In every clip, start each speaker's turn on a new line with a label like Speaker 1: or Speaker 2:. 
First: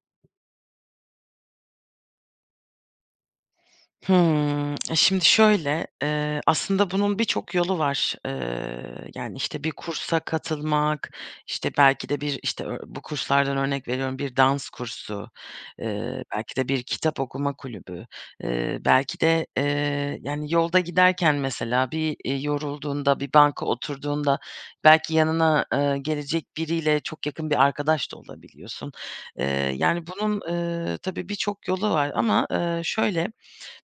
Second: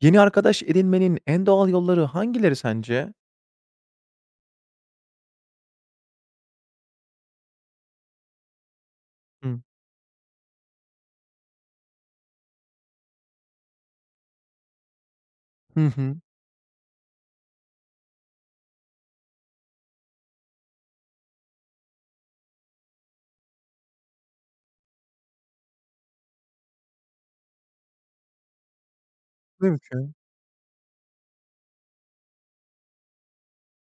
Speaker 1: Yeni arkadaş edinmenin en doğal yolları hangileri sence?
Speaker 2: Hımm. Şimdi şöyle, aslında bunun birçok yolu var. Yani,
Speaker 1: Hı.
Speaker 2: işte, bir kursa katılmak, işte, belki de bir, işte, ö bu kurslardan örnek veriyorum, bir dans kursu,
Speaker 1: Hı hı.
Speaker 2: belki de bir kitap okuma kulübü, belki de, yani, yolda giderken mesela yorulduğunda, bir banka oturduğunda belki yanına, gelecek biriyle çok yakın bir arkadaş da olabiliyorsun. Eee, Yani,
Speaker 1: Mümkün.
Speaker 2: bunun, tabii birçok yolu var ama, şöyle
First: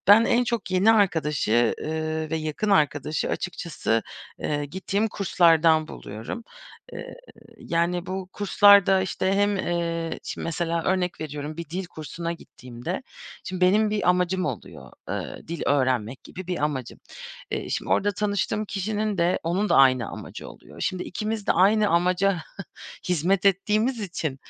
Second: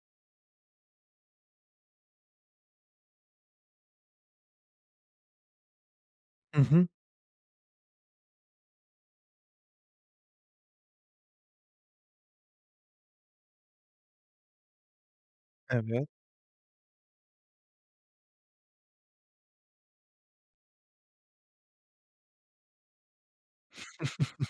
Speaker 2: ben en çok yeni arkadaşı, ve yakın arkadaşı açıkçası, gittiğim kurslardan buluyorum.
Speaker 1: Hı hı.
Speaker 2: Eee, Yani, bu kurslarda, işte, hem, şimdi mesela örnek veriyorum, bir dil kursuna gittiğimde şimdi benim bir amacım oluyor, dil
Speaker 1: Evet.
Speaker 2: öğrenmek gibi bir amacım. Şimdi orada tanıştığım kişinin de onun da aynı amacı oluyor. Şimdi ikimiz de aynı amaca hizmet ettiğimiz için,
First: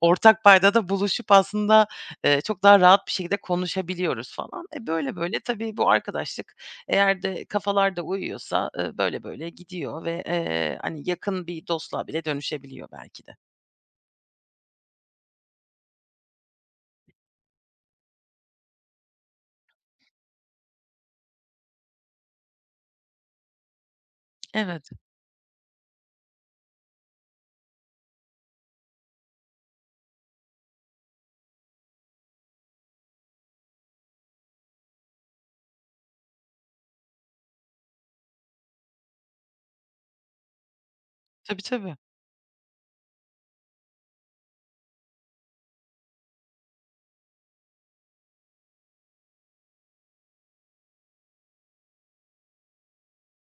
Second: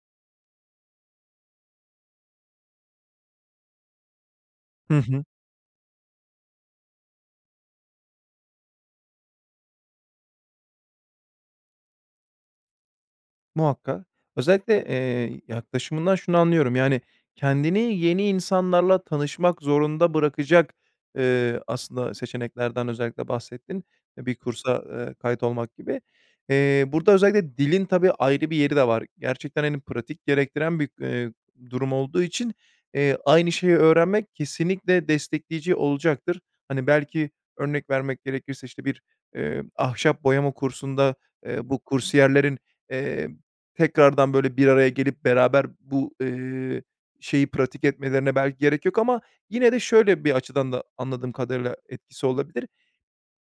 Speaker 2: ortak paydada buluşup aslında, çok daha rahat bir şekilde konuşabiliyoruz falan.
Speaker 1: Hı
Speaker 2: Böyle
Speaker 1: hı.
Speaker 2: böyle tabii bu arkadaşlık eğer de kafalar da uyuyorsa, böyle böyle gidiyor ve, hani, yakın bir dostluğa bile dönüşebiliyor belki de.
Speaker 1: Muhakkak. Özellikle, yaklaşımından şunu anlıyorum, yani, kendini yeni insanlarla tanışmak zorunda bırakacak, aslında seçeneklerden özellikle bahsettin. E, bir kursa,
Speaker 2: Evet.
Speaker 1: kayıt olmak gibi. Burada özellikle dilin tabii ayrı bir yeri de var. Gerçekten, hani, pratik gerektiren bir, durum olduğu için, aynı şeyi öğrenmek kesinlikle destekleyici olacaktır. Hani, belki örnek vermek gerekirse, işte, bir, ahşap boyama kursunda,
Speaker 2: Tabii,
Speaker 1: bu
Speaker 2: tabii.
Speaker 1: kursiyerlerin, eee, Tekrardan, böyle, bir araya gelip beraber bu, şeyi pratik etmelerine belki gerek yok ama yine de şöyle bir açıdan da anladığım kadarıyla etkisi olabilir.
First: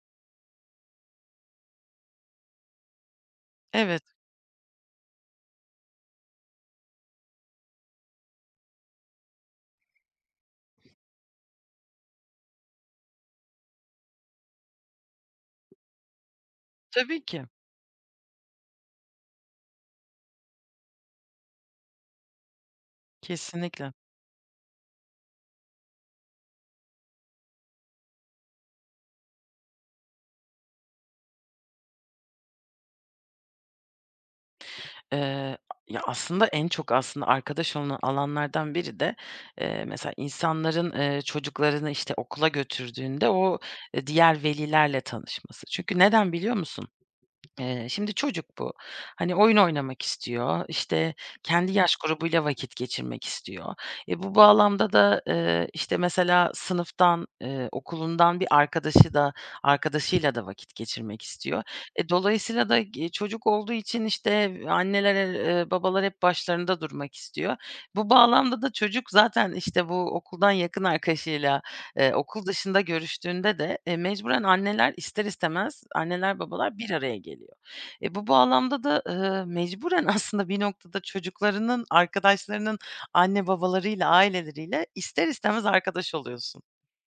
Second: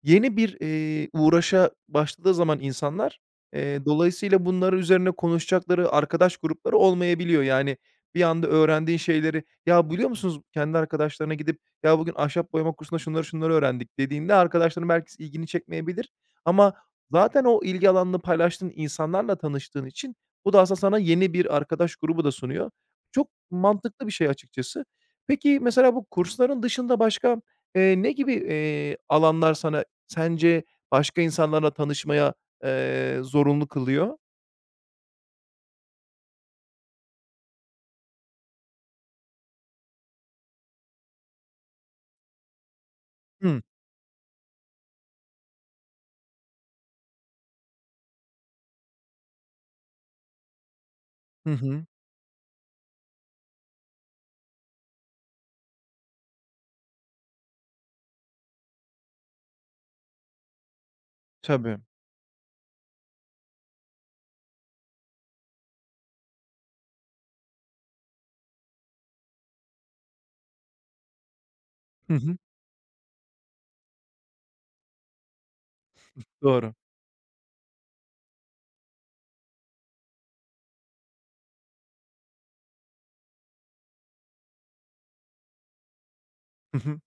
Speaker 1: Yeni bir, uğraşa başladığı zaman insanlar,
Speaker 2: Evet.
Speaker 1: dolayısıyla bunları üzerine konuşacakları arkadaş grupları olmayabiliyor. Yani bir anda öğrendiğin şeyleri, "Ya, biliyor musunuz?" Kendi arkadaşlarına gidip, "Ya, bugün ahşap boyama kursunda şunları şunları öğrendik." dediğinde arkadaşların belki ilgini çekmeyebilir ama
Speaker 2: Tabii ki.
Speaker 1: zaten o ilgi alanını paylaştığın insanlarla tanıştığın için bu da aslında sana yeni bir arkadaş grubu da sunuyor. Çok
Speaker 2: Kesinlikle.
Speaker 1: mantıklı bir şey açıkçası. Peki, mesela bu kursların dışında başka, ne gibi, alanlar sana sence başka insanlarla tanışmaya, zorunlu kılıyor?
Speaker 2: Eee, Ya, aslında en çok aslında arkadaş olunan alanlardan biri de, mesela insanların, çocuklarını, işte, okula götürdüğünde o,
Speaker 1: Hıı.
Speaker 2: diğer velilerle tanışması. Çünkü neden biliyor musun? Şimdi çocuk bu. Hani, oyun oynamak istiyor, işte,
Speaker 1: Hı
Speaker 2: kendi
Speaker 1: hı.
Speaker 2: yaş grubuyla vakit geçirmek istiyor. Bu bağlamda da, işte, mesela sınıftan, okulundan bir arkadaşı da arkadaşıyla da vakit geçirmek istiyor.
Speaker 1: Tabii.
Speaker 2: Dolayısıyla da çocuk olduğu için, işte, anneler, babalar hep başlarında durmak istiyor. Bu bağlamda da çocuk zaten, işte, bu okuldan yakın arkadaşıyla
Speaker 1: Hı hı.
Speaker 2: okul dışında görüştüğünde de, mecburen ister istemez anneler,
Speaker 1: Doğru.
Speaker 2: babalar bir araya geliyor. Bu bağlamda da, mecburen aslında bir noktada çocuklarının, arkadaşlarının anne babalarıyla, aileleriyle ister istemez arkadaş oluyorsun.
Speaker 1: Hı hı.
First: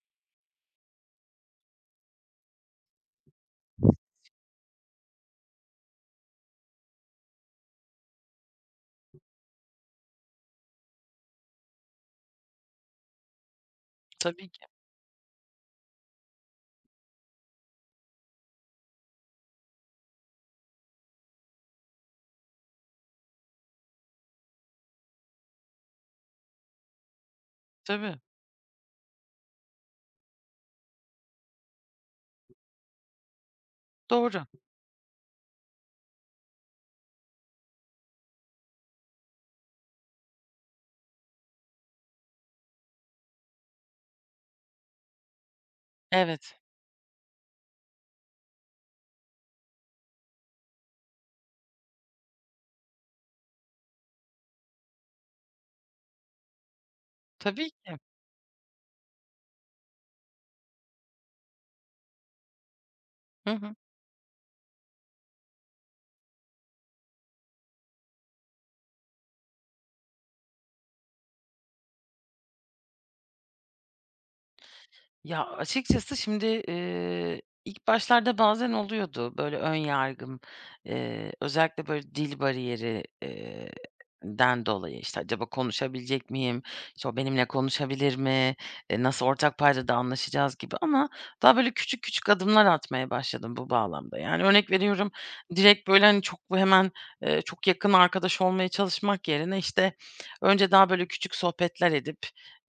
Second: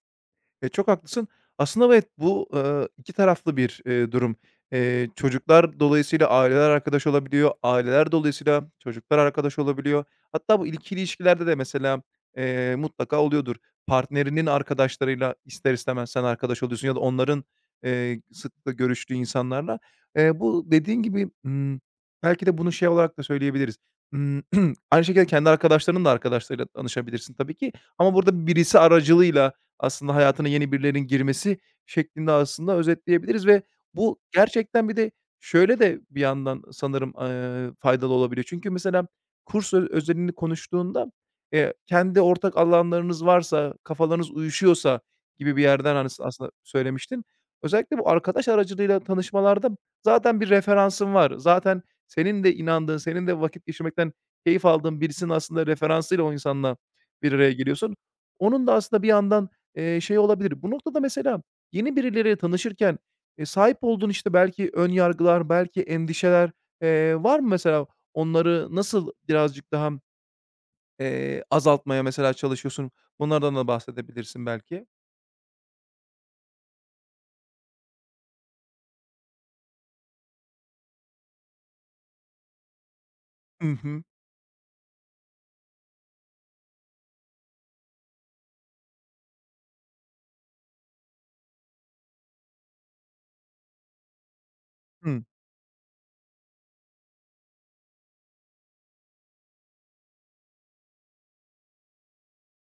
Speaker 1: E, çok haklısın. Aslında evet, bu, 2 taraflı bir, durum. Çocuklar dolayısıyla aileler arkadaş olabiliyor, aileler dolayısıyla çocuklar arkadaş olabiliyor. Hatta bu ikili ilişkilerde de mesela, mutlaka oluyordur. Partnerinin
Speaker 2: Tabii ki.
Speaker 1: arkadaşlarıyla ister istemez sen arkadaş oluyorsun ya da onların, sıklıkla görüştüğü insanlarla. Bu dediğin gibi, belki de bunu şey olarak da söyleyebiliriz. Imm, Aynı şekilde kendi arkadaşlarının da arkadaşlarıyla tanışabilirsin tabii ki ama
Speaker 2: Tabii.
Speaker 1: burada birisi aracılığıyla aslında hayatına yeni birilerinin girmesi şeklinde aslında özetleyebiliriz ve bu
Speaker 2: Doğru.
Speaker 1: gerçekten bir de şöyle de bir yandan sanırım, faydalı olabiliyor. Çünkü mesela kurs özelini konuştuğunda, kendi ortak alanlarınız varsa, kafalarınız uyuşuyorsa gibi bir yerden hani, aslında
Speaker 2: Evet.
Speaker 1: söylemiştin. Özellikle bu arkadaş aracılığıyla tanışmalarda zaten bir referansın var. Zaten senin de inandığın, senin de vakit geçirmekten keyif aldığın birisinin aslında referansıyla o insanla bir araya
Speaker 2: Tabii
Speaker 1: geliyorsun.
Speaker 2: ki.
Speaker 1: Onun da aslında bir yandan şey olabilir. Bu noktada mesela yeni birileriyle tanışırken,
Speaker 2: Hı hı.
Speaker 1: sahip olduğun, işte, belki ön yargılar, belki endişeler, var mı mesela? Onları nasıl birazcık daha, azaltmaya mesela çalışıyorsun? Bunlardan da bahsedebilirsin belki.
Speaker 2: Ya, açıkçası şimdi, ilk başlarda bazen oluyordu böyle ön yargım, özellikle böyle dil bariyeri
Speaker 1: Hı hı.
Speaker 2: den dolayı. İşte acaba konuşabilecek miyim? İşte, o benimle konuşabilir mi? Nasıl ortak paydada anlaşacağız gibi ama daha böyle küçük küçük adımlar atmaya başladım bu bağlamda. Yani, örnek veriyorum,
Speaker 1: Hı.
Speaker 2: direkt böyle, hani, çok bu hemen, çok yakın arkadaş olmaya çalışmak yerine, işte, önce daha böyle küçük sohbetler edip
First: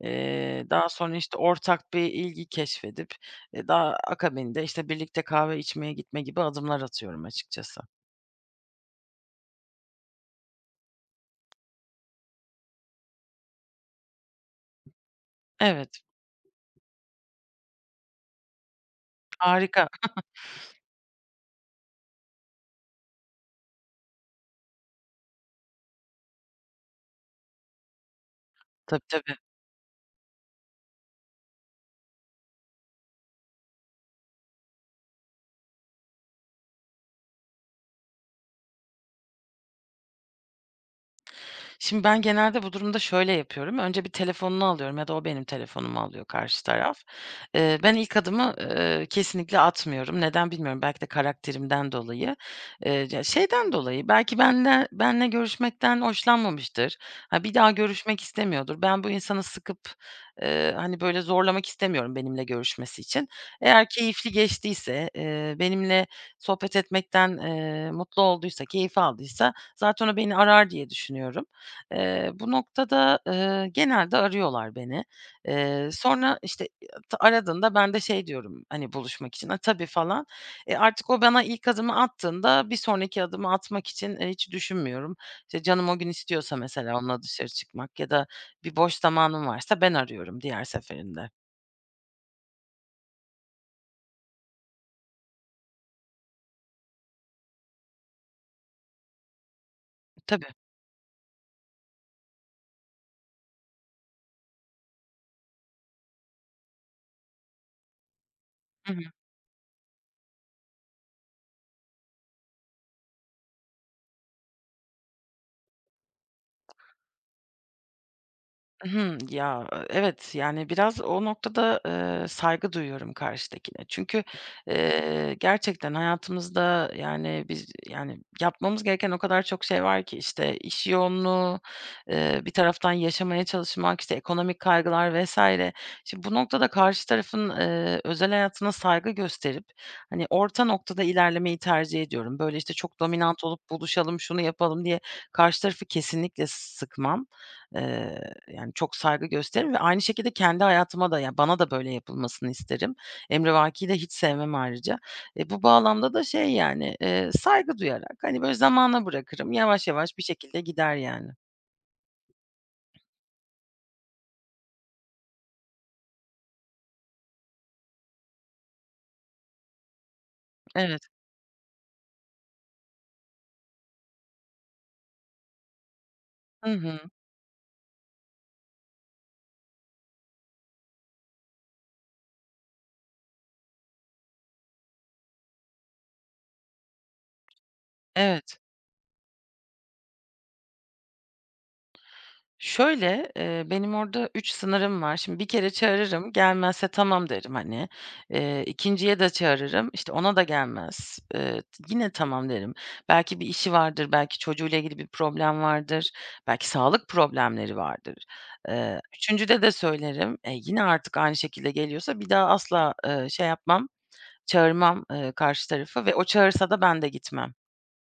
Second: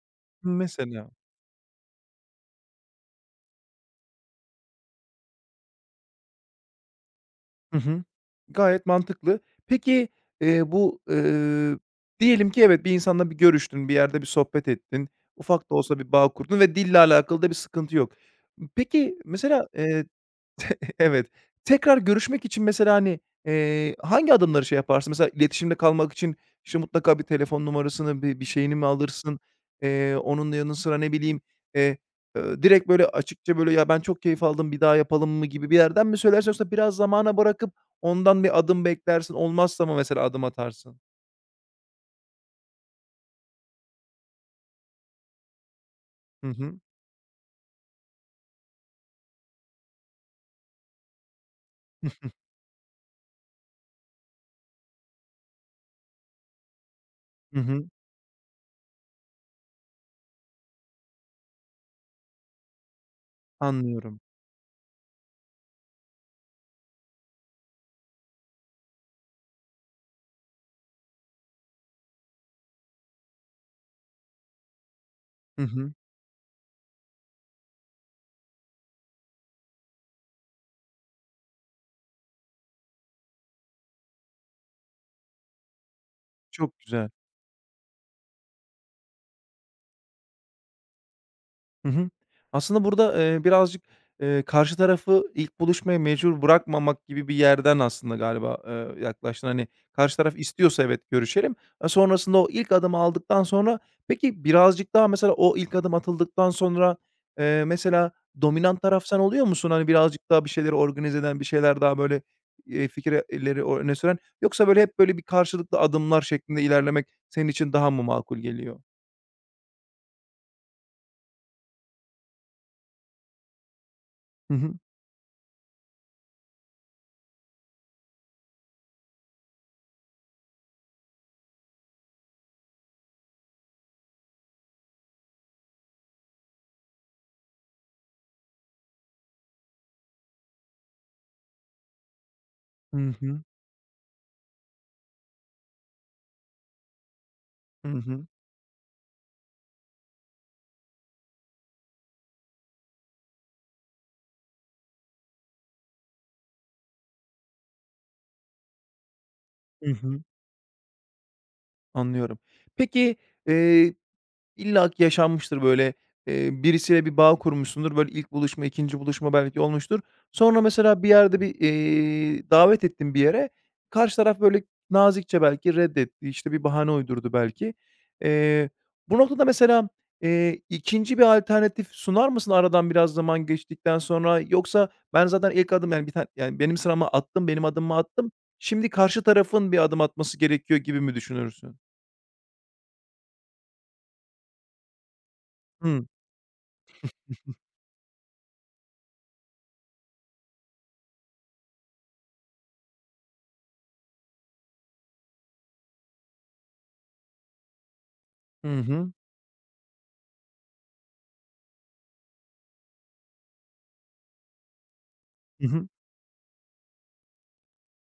Speaker 2: Daha
Speaker 1: Mesela.
Speaker 2: sonra, işte, ortak bir ilgi keşfedip, daha akabinde, işte, birlikte kahve içmeye gitme gibi adımlar atıyorum
Speaker 1: Hı
Speaker 2: açıkçası.
Speaker 1: hı. Gayet mantıklı. Peki, bu, diyelim ki evet, bir insanla bir görüştün, bir yerde bir sohbet ettin, ufak da olsa
Speaker 2: Evet,
Speaker 1: bir bağ kurdun ve dille alakalı da bir sıkıntı yok. Peki, mesela,
Speaker 2: harika.
Speaker 1: Evet. Tekrar görüşmek için mesela, hani, hangi adımları şey yaparsın? Mesela iletişimde kalmak için, işte, mutlaka bir telefon numarasını, bir şeyini mi
Speaker 2: Tabii, tabii.
Speaker 1: alırsın? Onun yanı sıra ne bileyim, eee, direkt böyle açıkça böyle, "Ya, ben çok keyif aldım, bir daha yapalım mı?" gibi bir yerden mi söylersin yoksa biraz zamana bırakıp ondan bir adım beklersin, olmazsa mı mesela adım atarsın?
Speaker 2: Şimdi ben genelde bu durumda şöyle yapıyorum. Önce bir telefonunu alıyorum ya da o benim telefonumu alıyor
Speaker 1: Hı
Speaker 2: karşı
Speaker 1: hı.
Speaker 2: taraf. Ben ilk adımı, kesinlikle atmıyorum. Neden bilmiyorum. Belki de karakterimden dolayı. Ya, şeyden dolayı belki benle görüşmekten hoşlanmamıştır. Ha, bir
Speaker 1: Hı
Speaker 2: daha
Speaker 1: hı.
Speaker 2: görüşmek istemiyordur. Ben bu insanı sıkıp, hani, böyle, zorlamak istemiyorum benimle görüşmesi için. Eğer
Speaker 1: Anlıyorum.
Speaker 2: keyifli geçtiyse, benimle sohbet etmekten, mutlu olduysa, keyif aldıysa zaten o beni arar diye düşünüyorum. Bu noktada, genelde arıyorlar beni.
Speaker 1: Hı hı.
Speaker 2: Sonra, işte, aradığında ben de şey diyorum, hani, buluşmak için, "A, tabii." falan. Artık o bana ilk adımı attığında bir sonraki adımı atmak için, hiç düşünmüyorum. İşte, canım o gün istiyorsa
Speaker 1: Çok
Speaker 2: mesela
Speaker 1: güzel.
Speaker 2: onunla dışarı çıkmak ya da bir boş zamanım varsa ben arıyorum diğer seferinde.
Speaker 1: Hı hı. Aslında burada, birazcık, karşı tarafı ilk buluşmaya mecbur bırakmamak gibi bir yerden aslında galiba, yaklaştın. Hani, karşı taraf
Speaker 2: Tabii.
Speaker 1: istiyorsa evet görüşelim. E, sonrasında o ilk adımı aldıktan sonra peki birazcık daha mesela o ilk adım atıldıktan sonra, mesela dominant taraf sen oluyor musun? Hani, birazcık daha bir şeyleri organize eden, bir şeyler daha böyle, fikirleri o öne süren yoksa böyle hep böyle bir karşılıklı adımlar şeklinde ilerlemek senin için daha mı makul geliyor?
Speaker 2: Hımm. Ya, evet, yani, biraz o noktada, saygı duyuyorum karşıdakine. Çünkü,
Speaker 1: Hı hı.
Speaker 2: gerçekten hayatımızda, yani, biz, yani, yapmamız gereken o kadar çok şey var ki, işte, iş yoğunluğu, bir taraftan yaşamaya çalışmak, işte, ekonomik kaygılar vs. Şimdi bu noktada karşı tarafın, özel hayatına saygı gösterip, hani, orta noktada ilerlemeyi tercih ediyorum. Böyle, işte, çok
Speaker 1: Hı hı.
Speaker 2: dominant olup buluşalım, şunu yapalım diye karşı tarafı kesinlikle sıkmam.
Speaker 1: Hı
Speaker 2: Eee
Speaker 1: hı.
Speaker 2: Yani, çok saygı gösteririm ve aynı şekilde kendi hayatıma da, ya, bana da böyle yapılmasını isterim. Emrivaki de hiç sevmem ayrıca. Bu bağlamda da şey, yani, saygı duyarak, hani, böyle zamana bırakırım. Yavaş
Speaker 1: Hı
Speaker 2: yavaş bir
Speaker 1: hı.
Speaker 2: şekilde gider yani.
Speaker 1: Anlıyorum. Peki, eee, illa ki yaşanmıştır böyle, birisiyle bir bağ kurmuşsundur. Böyle ilk buluşma, ikinci buluşma belki olmuştur. Sonra
Speaker 2: Evet.
Speaker 1: mesela bir yerde bir, davet ettin bir yere. Karşı taraf böyle nazikçe belki reddetti, işte, bir
Speaker 2: Hı
Speaker 1: bahane
Speaker 2: hı.
Speaker 1: uydurdu belki. Eee, bu noktada mesela, 2'nci bir alternatif sunar mısın aradan biraz zaman geçtikten sonra? Yoksa ben zaten ilk adım, yani, bir tane, yani, benim sırama attım, benim adımımı attım,
Speaker 2: Evet.
Speaker 1: şimdi karşı tarafın bir adım atması gerekiyor gibi mi düşünürsün?
Speaker 2: Şöyle, benim orada 3 sınırım var. Şimdi bir kere
Speaker 1: Hıı.
Speaker 2: çağırırım, gelmezse tamam derim, hani. 2'nciye de çağırırım, işte, ona da gelmez, yine tamam derim. Belki bir işi vardır, belki çocuğuyla ilgili bir problem vardır, belki sağlık problemleri vardır.
Speaker 1: Hı hı.
Speaker 2: 3'üncüde de söylerim. Yine artık aynı şekilde geliyorsa bir daha asla, şey yapmam, çağırmam,
Speaker 1: Hı
Speaker 2: karşı
Speaker 1: hı.
Speaker 2: tarafı ve o çağırsa da ben de gitmem.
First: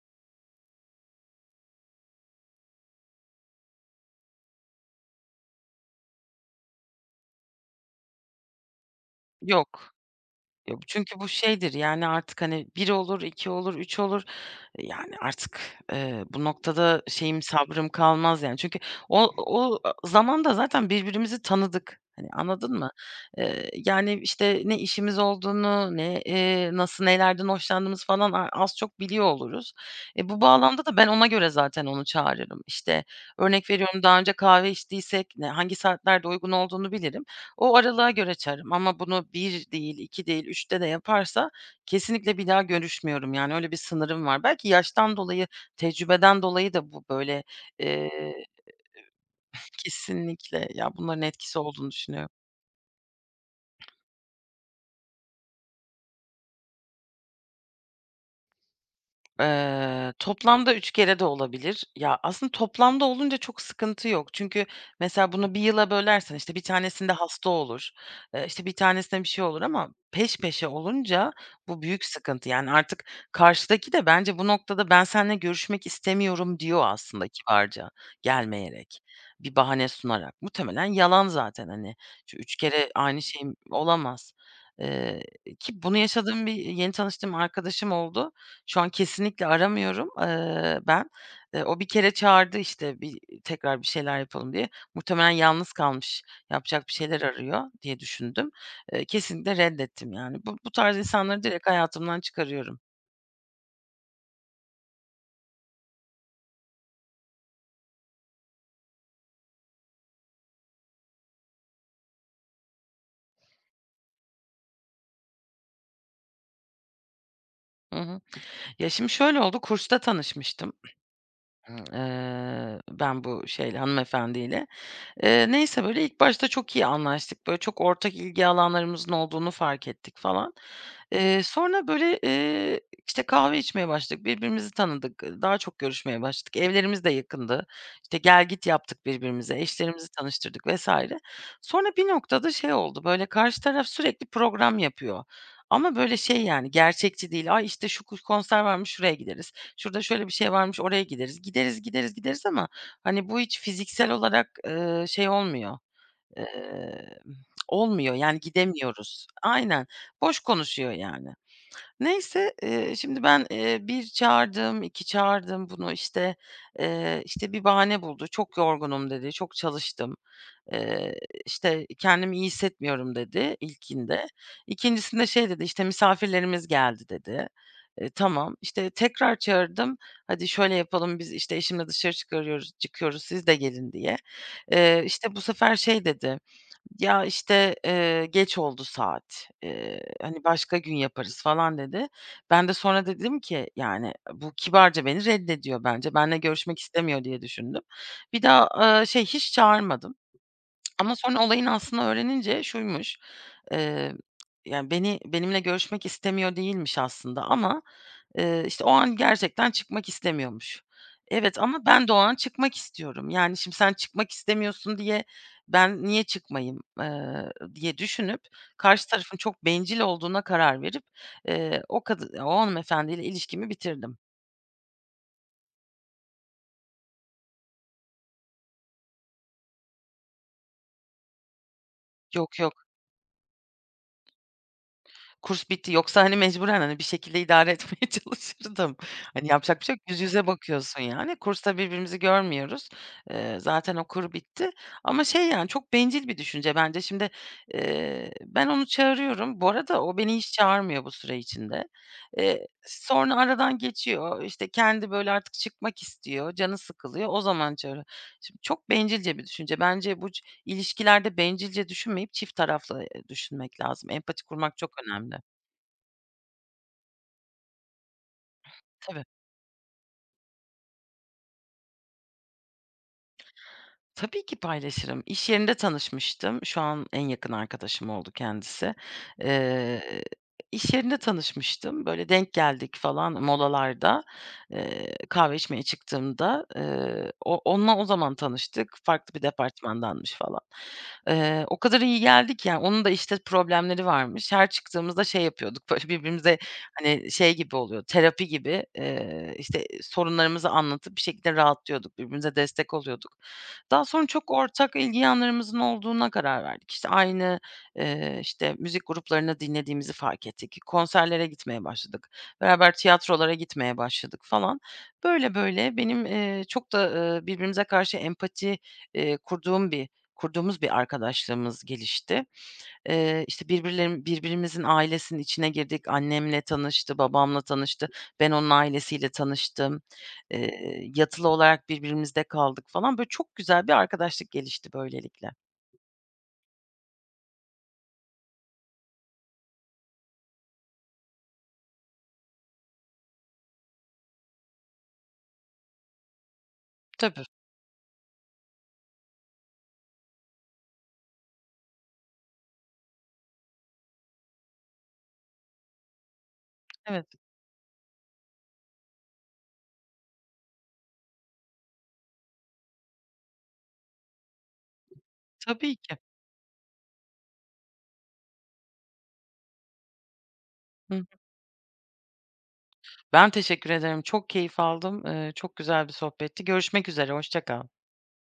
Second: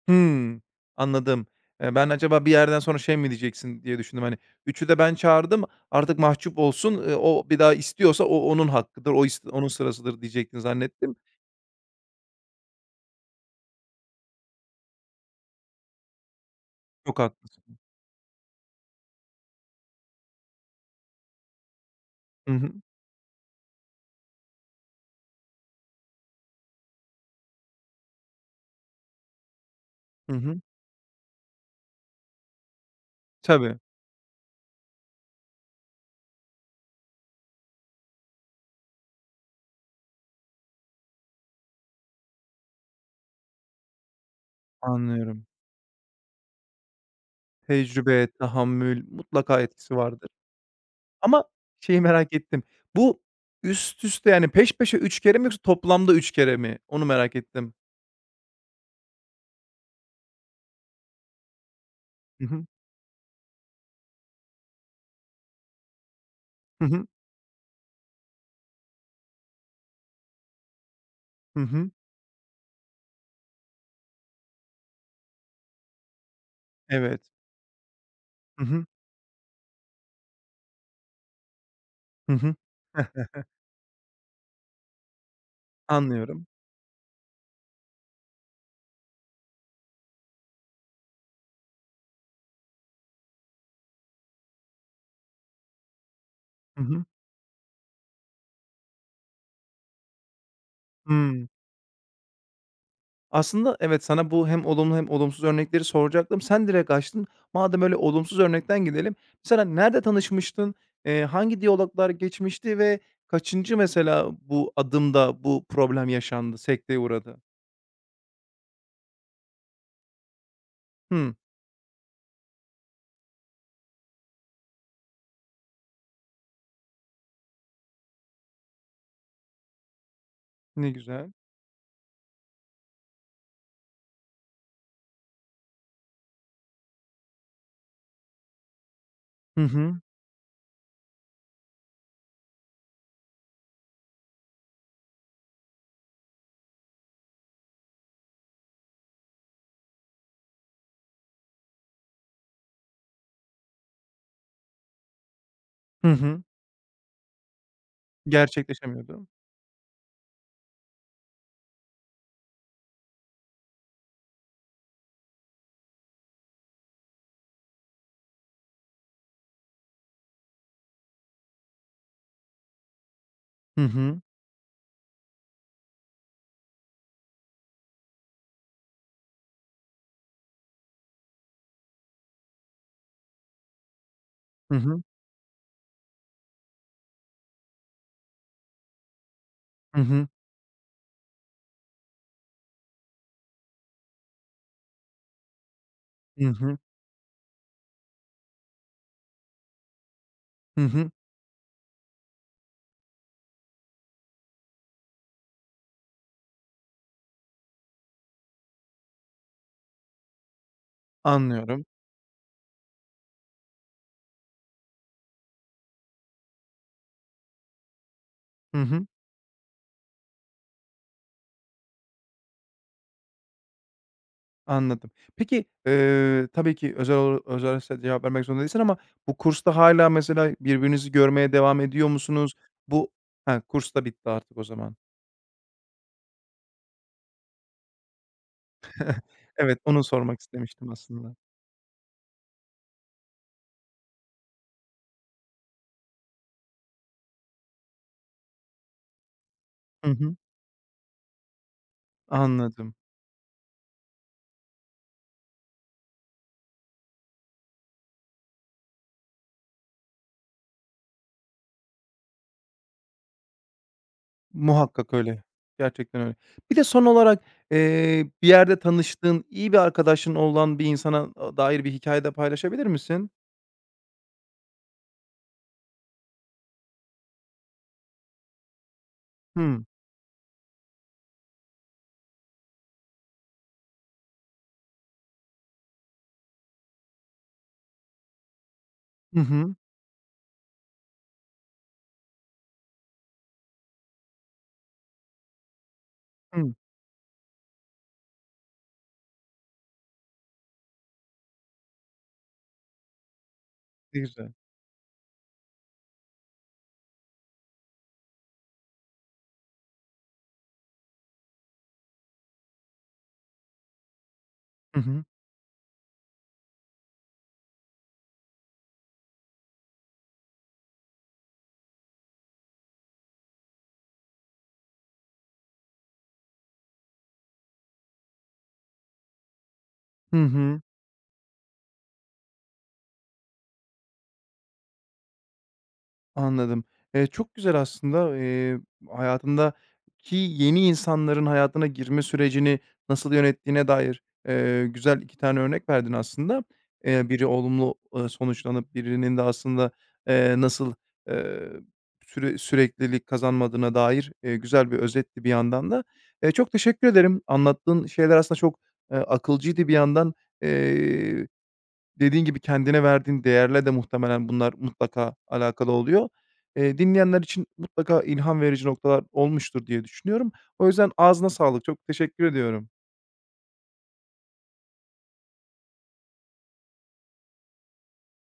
Speaker 1: Hımm. Anladım. Ben acaba bir yerden sonra şey mi diyeceksin diye düşündüm, hani, üçü de ben çağırdım, artık mahcup olsun, o bir daha istiyorsa o onun hakkıdır, o onun
Speaker 2: Yok.
Speaker 1: sırasıdır diyecektin
Speaker 2: Yok
Speaker 1: zannettim.
Speaker 2: çünkü bu şeydir, yani, artık, hani, bir olur, 2 olur, 3 olur. Yani, artık, bu noktada
Speaker 1: Çok
Speaker 2: şeyim,
Speaker 1: haklısın.
Speaker 2: sabrım kalmaz yani. Çünkü o zamanda zaten birbirimizi tanıdık. Hani,
Speaker 1: Hı hı.
Speaker 2: anladın mı? Yani, işte, ne işimiz olduğunu, ne, nasıl nelerden hoşlandığımız falan az çok biliyor oluruz.
Speaker 1: Hı
Speaker 2: Bu
Speaker 1: hı.
Speaker 2: bağlamda da ben ona göre zaten onu çağırırım. İşte, örnek
Speaker 1: Tabii,
Speaker 2: veriyorum, daha önce kahve içtiysek hangi saatlerde uygun olduğunu bilirim. O aralığa göre çağırırım ama bunu bir değil, 2 değil, üçte de yaparsa kesinlikle bir daha görüşmüyorum, yani, öyle bir sınırım var. Belki yaştan
Speaker 1: anlıyorum.
Speaker 2: dolayı, tecrübeden dolayı da bu böyle.
Speaker 1: Tecrübe,
Speaker 2: eee
Speaker 1: tahammül mutlaka etkisi vardır.
Speaker 2: Kesinlikle, ya, bunların
Speaker 1: Ama
Speaker 2: etkisi olduğunu
Speaker 1: şeyi
Speaker 2: düşünüyorum.
Speaker 1: merak ettim. Bu üst üste, yani, peş peşe 3 kere mi yoksa toplamda 3 kere mi? Onu merak ettim.
Speaker 2: Toplamda 3 kere de olabilir. Ya,
Speaker 1: Hı
Speaker 2: aslında
Speaker 1: hı.
Speaker 2: toplamda olunca çok sıkıntı yok. Çünkü mesela bunu bir yıla bölersen, işte, bir
Speaker 1: Hı hı.
Speaker 2: tanesinde hasta olur, işte, bir tanesinde bir şey olur ama peş peşe olunca
Speaker 1: Hı
Speaker 2: bu
Speaker 1: hı.
Speaker 2: büyük sıkıntı. Yani, artık karşıdaki de bence bu noktada ben seninle görüşmek istemiyorum diyor
Speaker 1: Evet.
Speaker 2: aslında kibarca,
Speaker 1: Hı hı.
Speaker 2: gelmeyerek, bir bahane sunarak. Muhtemelen yalan zaten, hani,
Speaker 1: Hı
Speaker 2: şu 3
Speaker 1: hı.
Speaker 2: kere aynı şey olamaz. Eee, Ki bunu yaşadığım
Speaker 1: Anlıyorum.
Speaker 2: bir yeni tanıştığım arkadaşım oldu. Şu an kesinlikle aramıyorum, ben. O bir kere çağırdı, işte, bir tekrar bir şeyler yapalım diye. Muhtemelen yalnız kalmış,
Speaker 1: Hı
Speaker 2: yapacak bir
Speaker 1: hı.
Speaker 2: şeyler arıyor diye düşündüm. Kesinlikle reddettim yani. Bu tarz insanları
Speaker 1: Hımm.
Speaker 2: direkt hayatımdan çıkarıyorum.
Speaker 1: Aslında evet, sana bu hem olumlu hem olumsuz örnekleri soracaktım. Sen direkt açtın. Madem öyle olumsuz örnekten gidelim. Mesela nerede tanışmıştın? Hangi diyaloglar geçmişti ve kaçıncı mesela bu adımda bu problem yaşandı, sekteye uğradı?
Speaker 2: Hı hı. Ya, şimdi şöyle oldu, kursta tanışmıştım,
Speaker 1: Hımm,
Speaker 2: ben bu şeyle, hanımefendiyle. Neyse, böyle, ilk başta çok iyi anlaştık. Böyle, çok ortak ilgi alanlarımızın olduğunu fark ettik falan.
Speaker 1: ne güzel.
Speaker 2: Sonra, böyle, işte, kahve içmeye başladık, birbirimizi tanıdık, daha çok görüşmeye başladık. Evlerimiz de yakındı. İşte, gel git yaptık birbirimize,
Speaker 1: Hı hı.
Speaker 2: eşlerimizi tanıştırdık vesaire. Sonra bir noktada şey oldu, böyle, karşı taraf sürekli program yapıyor ama, böyle, şey, yani, gerçekçi değil. "Ay, işte, şu konser varmış, şuraya gideriz. Şurada şöyle bir şey varmış, oraya gideriz." Gideriz, gideriz, gideriz ama hani, bu hiç fiziksel olarak, şey
Speaker 1: Hı hı.
Speaker 2: eee, olmuyor, yani, gidemiyoruz.
Speaker 1: Gerçekleşemiyordu.
Speaker 2: Aynen, boş konuşuyor yani. Neyse, şimdi ben, 1 çağırdım, 2 çağırdım bunu, işte, işte, bir bahane buldu. "Çok yorgunum." dedi, "Çok çalıştım." Eee, işte, "Kendimi iyi hissetmiyorum." dedi
Speaker 1: Hı hı.
Speaker 2: ilkinde. İkincisinde şey dedi, işte, "Misafirlerimiz geldi." dedi. Tamam. İşte, tekrar çağırdım. "Hadi şöyle yapalım, biz, işte, eşimle dışarı çıkıyoruz, siz de gelin." diye.
Speaker 1: Hı hı.
Speaker 2: İşte, bu sefer şey dedi, ya, işte, "Geç oldu saat,
Speaker 1: Hı hı.
Speaker 2: hani, başka gün yaparız." falan dedi. Ben de sonra dedim ki, yani, "Bu kibarca beni reddediyor bence. Benle
Speaker 1: Hı hı.
Speaker 2: görüşmek istemiyor." diye düşündüm. Bir daha, şey, hiç çağırmadım
Speaker 1: Hı hı.
Speaker 2: ama sonra olayın aslında öğrenince şuymuş: Eee, Yani, benimle görüşmek istemiyor değilmiş aslında ama, işte, o an gerçekten çıkmak istemiyormuş. Evet ama
Speaker 1: Anlıyorum.
Speaker 2: ben de o an çıkmak istiyorum. Yani, şimdi sen çıkmak istemiyorsun diye ben niye çıkmayayım, diye düşünüp
Speaker 1: Hı hı.
Speaker 2: karşı tarafın çok bencil olduğuna karar verip, o kadın, o hanımefendiyle ilişkimi bitirdim.
Speaker 1: Anladım. Peki, tabii ki özelse cevap vermek zorunda değilsin ama bu kursta hala mesela birbirinizi görmeye devam ediyor musunuz?
Speaker 2: Yok, yok.
Speaker 1: Bu Ha, kurs da bitti artık o zaman.
Speaker 2: Kurs bitti. Yoksa, hani, mecburen, hani, bir şekilde idare etmeye çalışırdım. Hani, yapacak
Speaker 1: Evet,
Speaker 2: bir şey yok.
Speaker 1: onu
Speaker 2: Yüz
Speaker 1: sormak
Speaker 2: yüze
Speaker 1: istemiştim
Speaker 2: bakıyorsun yani.
Speaker 1: aslında.
Speaker 2: Kursta birbirimizi görmüyoruz. Zaten okul bitti ama şey, yani, çok bencil bir düşünce bence. Şimdi, ben onu çağırıyorum. Bu arada
Speaker 1: Hı
Speaker 2: o
Speaker 1: hı.
Speaker 2: beni hiç çağırmıyor bu süre içinde.
Speaker 1: Anladım.
Speaker 2: Sonra aradan geçiyor. İşte, kendi, böyle, artık çıkmak istiyor. Canı sıkılıyor. O zaman çağırıyor. Şimdi çok bencilce bir düşünce. Bence bu İlişkilerde bencilce düşünmeyip çift taraflı, düşünmek lazım. Empati kurmak çok
Speaker 1: Muhakkak
Speaker 2: önemli.
Speaker 1: öyle. Gerçekten öyle. Bir de son olarak, bir yerde
Speaker 2: Tabii.
Speaker 1: tanıştığın, iyi bir arkadaşın olan bir insana, dair bir hikayede paylaşabilir misin?
Speaker 2: Tabii ki paylaşırım. İş yerinde tanışmıştım. Şu an en yakın arkadaşım oldu kendisi.
Speaker 1: Hı.
Speaker 2: Eee, iş yerinde tanışmıştım. Böyle denk geldik falan molalarda. Kahve içmeye çıktığımda, onunla o zaman tanıştık. Farklı
Speaker 1: Hı
Speaker 2: bir
Speaker 1: hı.
Speaker 2: departmandanmış falan. O kadar iyi geldik yani onun da işte problemleri varmış. Her çıktığımızda şey yapıyorduk, böyle birbirimize
Speaker 1: Hımm.
Speaker 2: hani şey gibi oluyor, terapi gibi, işte sorunlarımızı anlatıp bir şekilde rahatlıyorduk, birbirimize destek oluyorduk. Daha
Speaker 1: Ne
Speaker 2: sonra çok
Speaker 1: güzel.
Speaker 2: ortak ilgi alanlarımızın olduğuna karar verdik. İşte, aynı, işte, müzik gruplarını dinlediğimizi fark ettik. Konserlere gitmeye başladık. Beraber tiyatrolara gitmeye başladık falan.
Speaker 1: Hı hı.
Speaker 2: Böyle böyle benim, çok da, birbirimize karşı empati, eee, kurduğum bir kurduğumuz bir arkadaşlığımız gelişti. İşte, birbirimizin ailesinin içine girdik. Annemle tanıştı, babamla tanıştı. Ben onun ailesiyle tanıştım.
Speaker 1: Hı hı.
Speaker 2: Yatılı olarak birbirimizde kaldık falan. Böyle, çok güzel bir arkadaşlık gelişti böylelikle.
Speaker 1: Anladım. Çok güzel aslında, hayatındaki yeni insanların hayatına girme sürecini nasıl yönettiğine dair, güzel 2 tane örnek verdin aslında. Eee,
Speaker 2: Tabii,
Speaker 1: biri olumlu, sonuçlanıp birinin de aslında, nasıl, eee, süreklilik kazanmadığına dair, güzel bir özetti bir yandan da. Çok teşekkür
Speaker 2: evet,
Speaker 1: ederim. Anlattığın şeyler aslında çok, akılcıydı bir yandan. Eee Dediğin gibi kendine verdiğin değerle de muhtemelen bunlar mutlaka alakalı
Speaker 2: tabii ki.
Speaker 1: oluyor. Dinleyenler için mutlaka ilham verici noktalar olmuştur diye düşünüyorum. O yüzden
Speaker 2: Hı.
Speaker 1: ağzına sağlık. Çok teşekkür ediyorum.
Speaker 2: Ben teşekkür ederim. Çok keyif aldım. Çok güzel bir sohbetti. Görüşmek üzere, hoşça kal.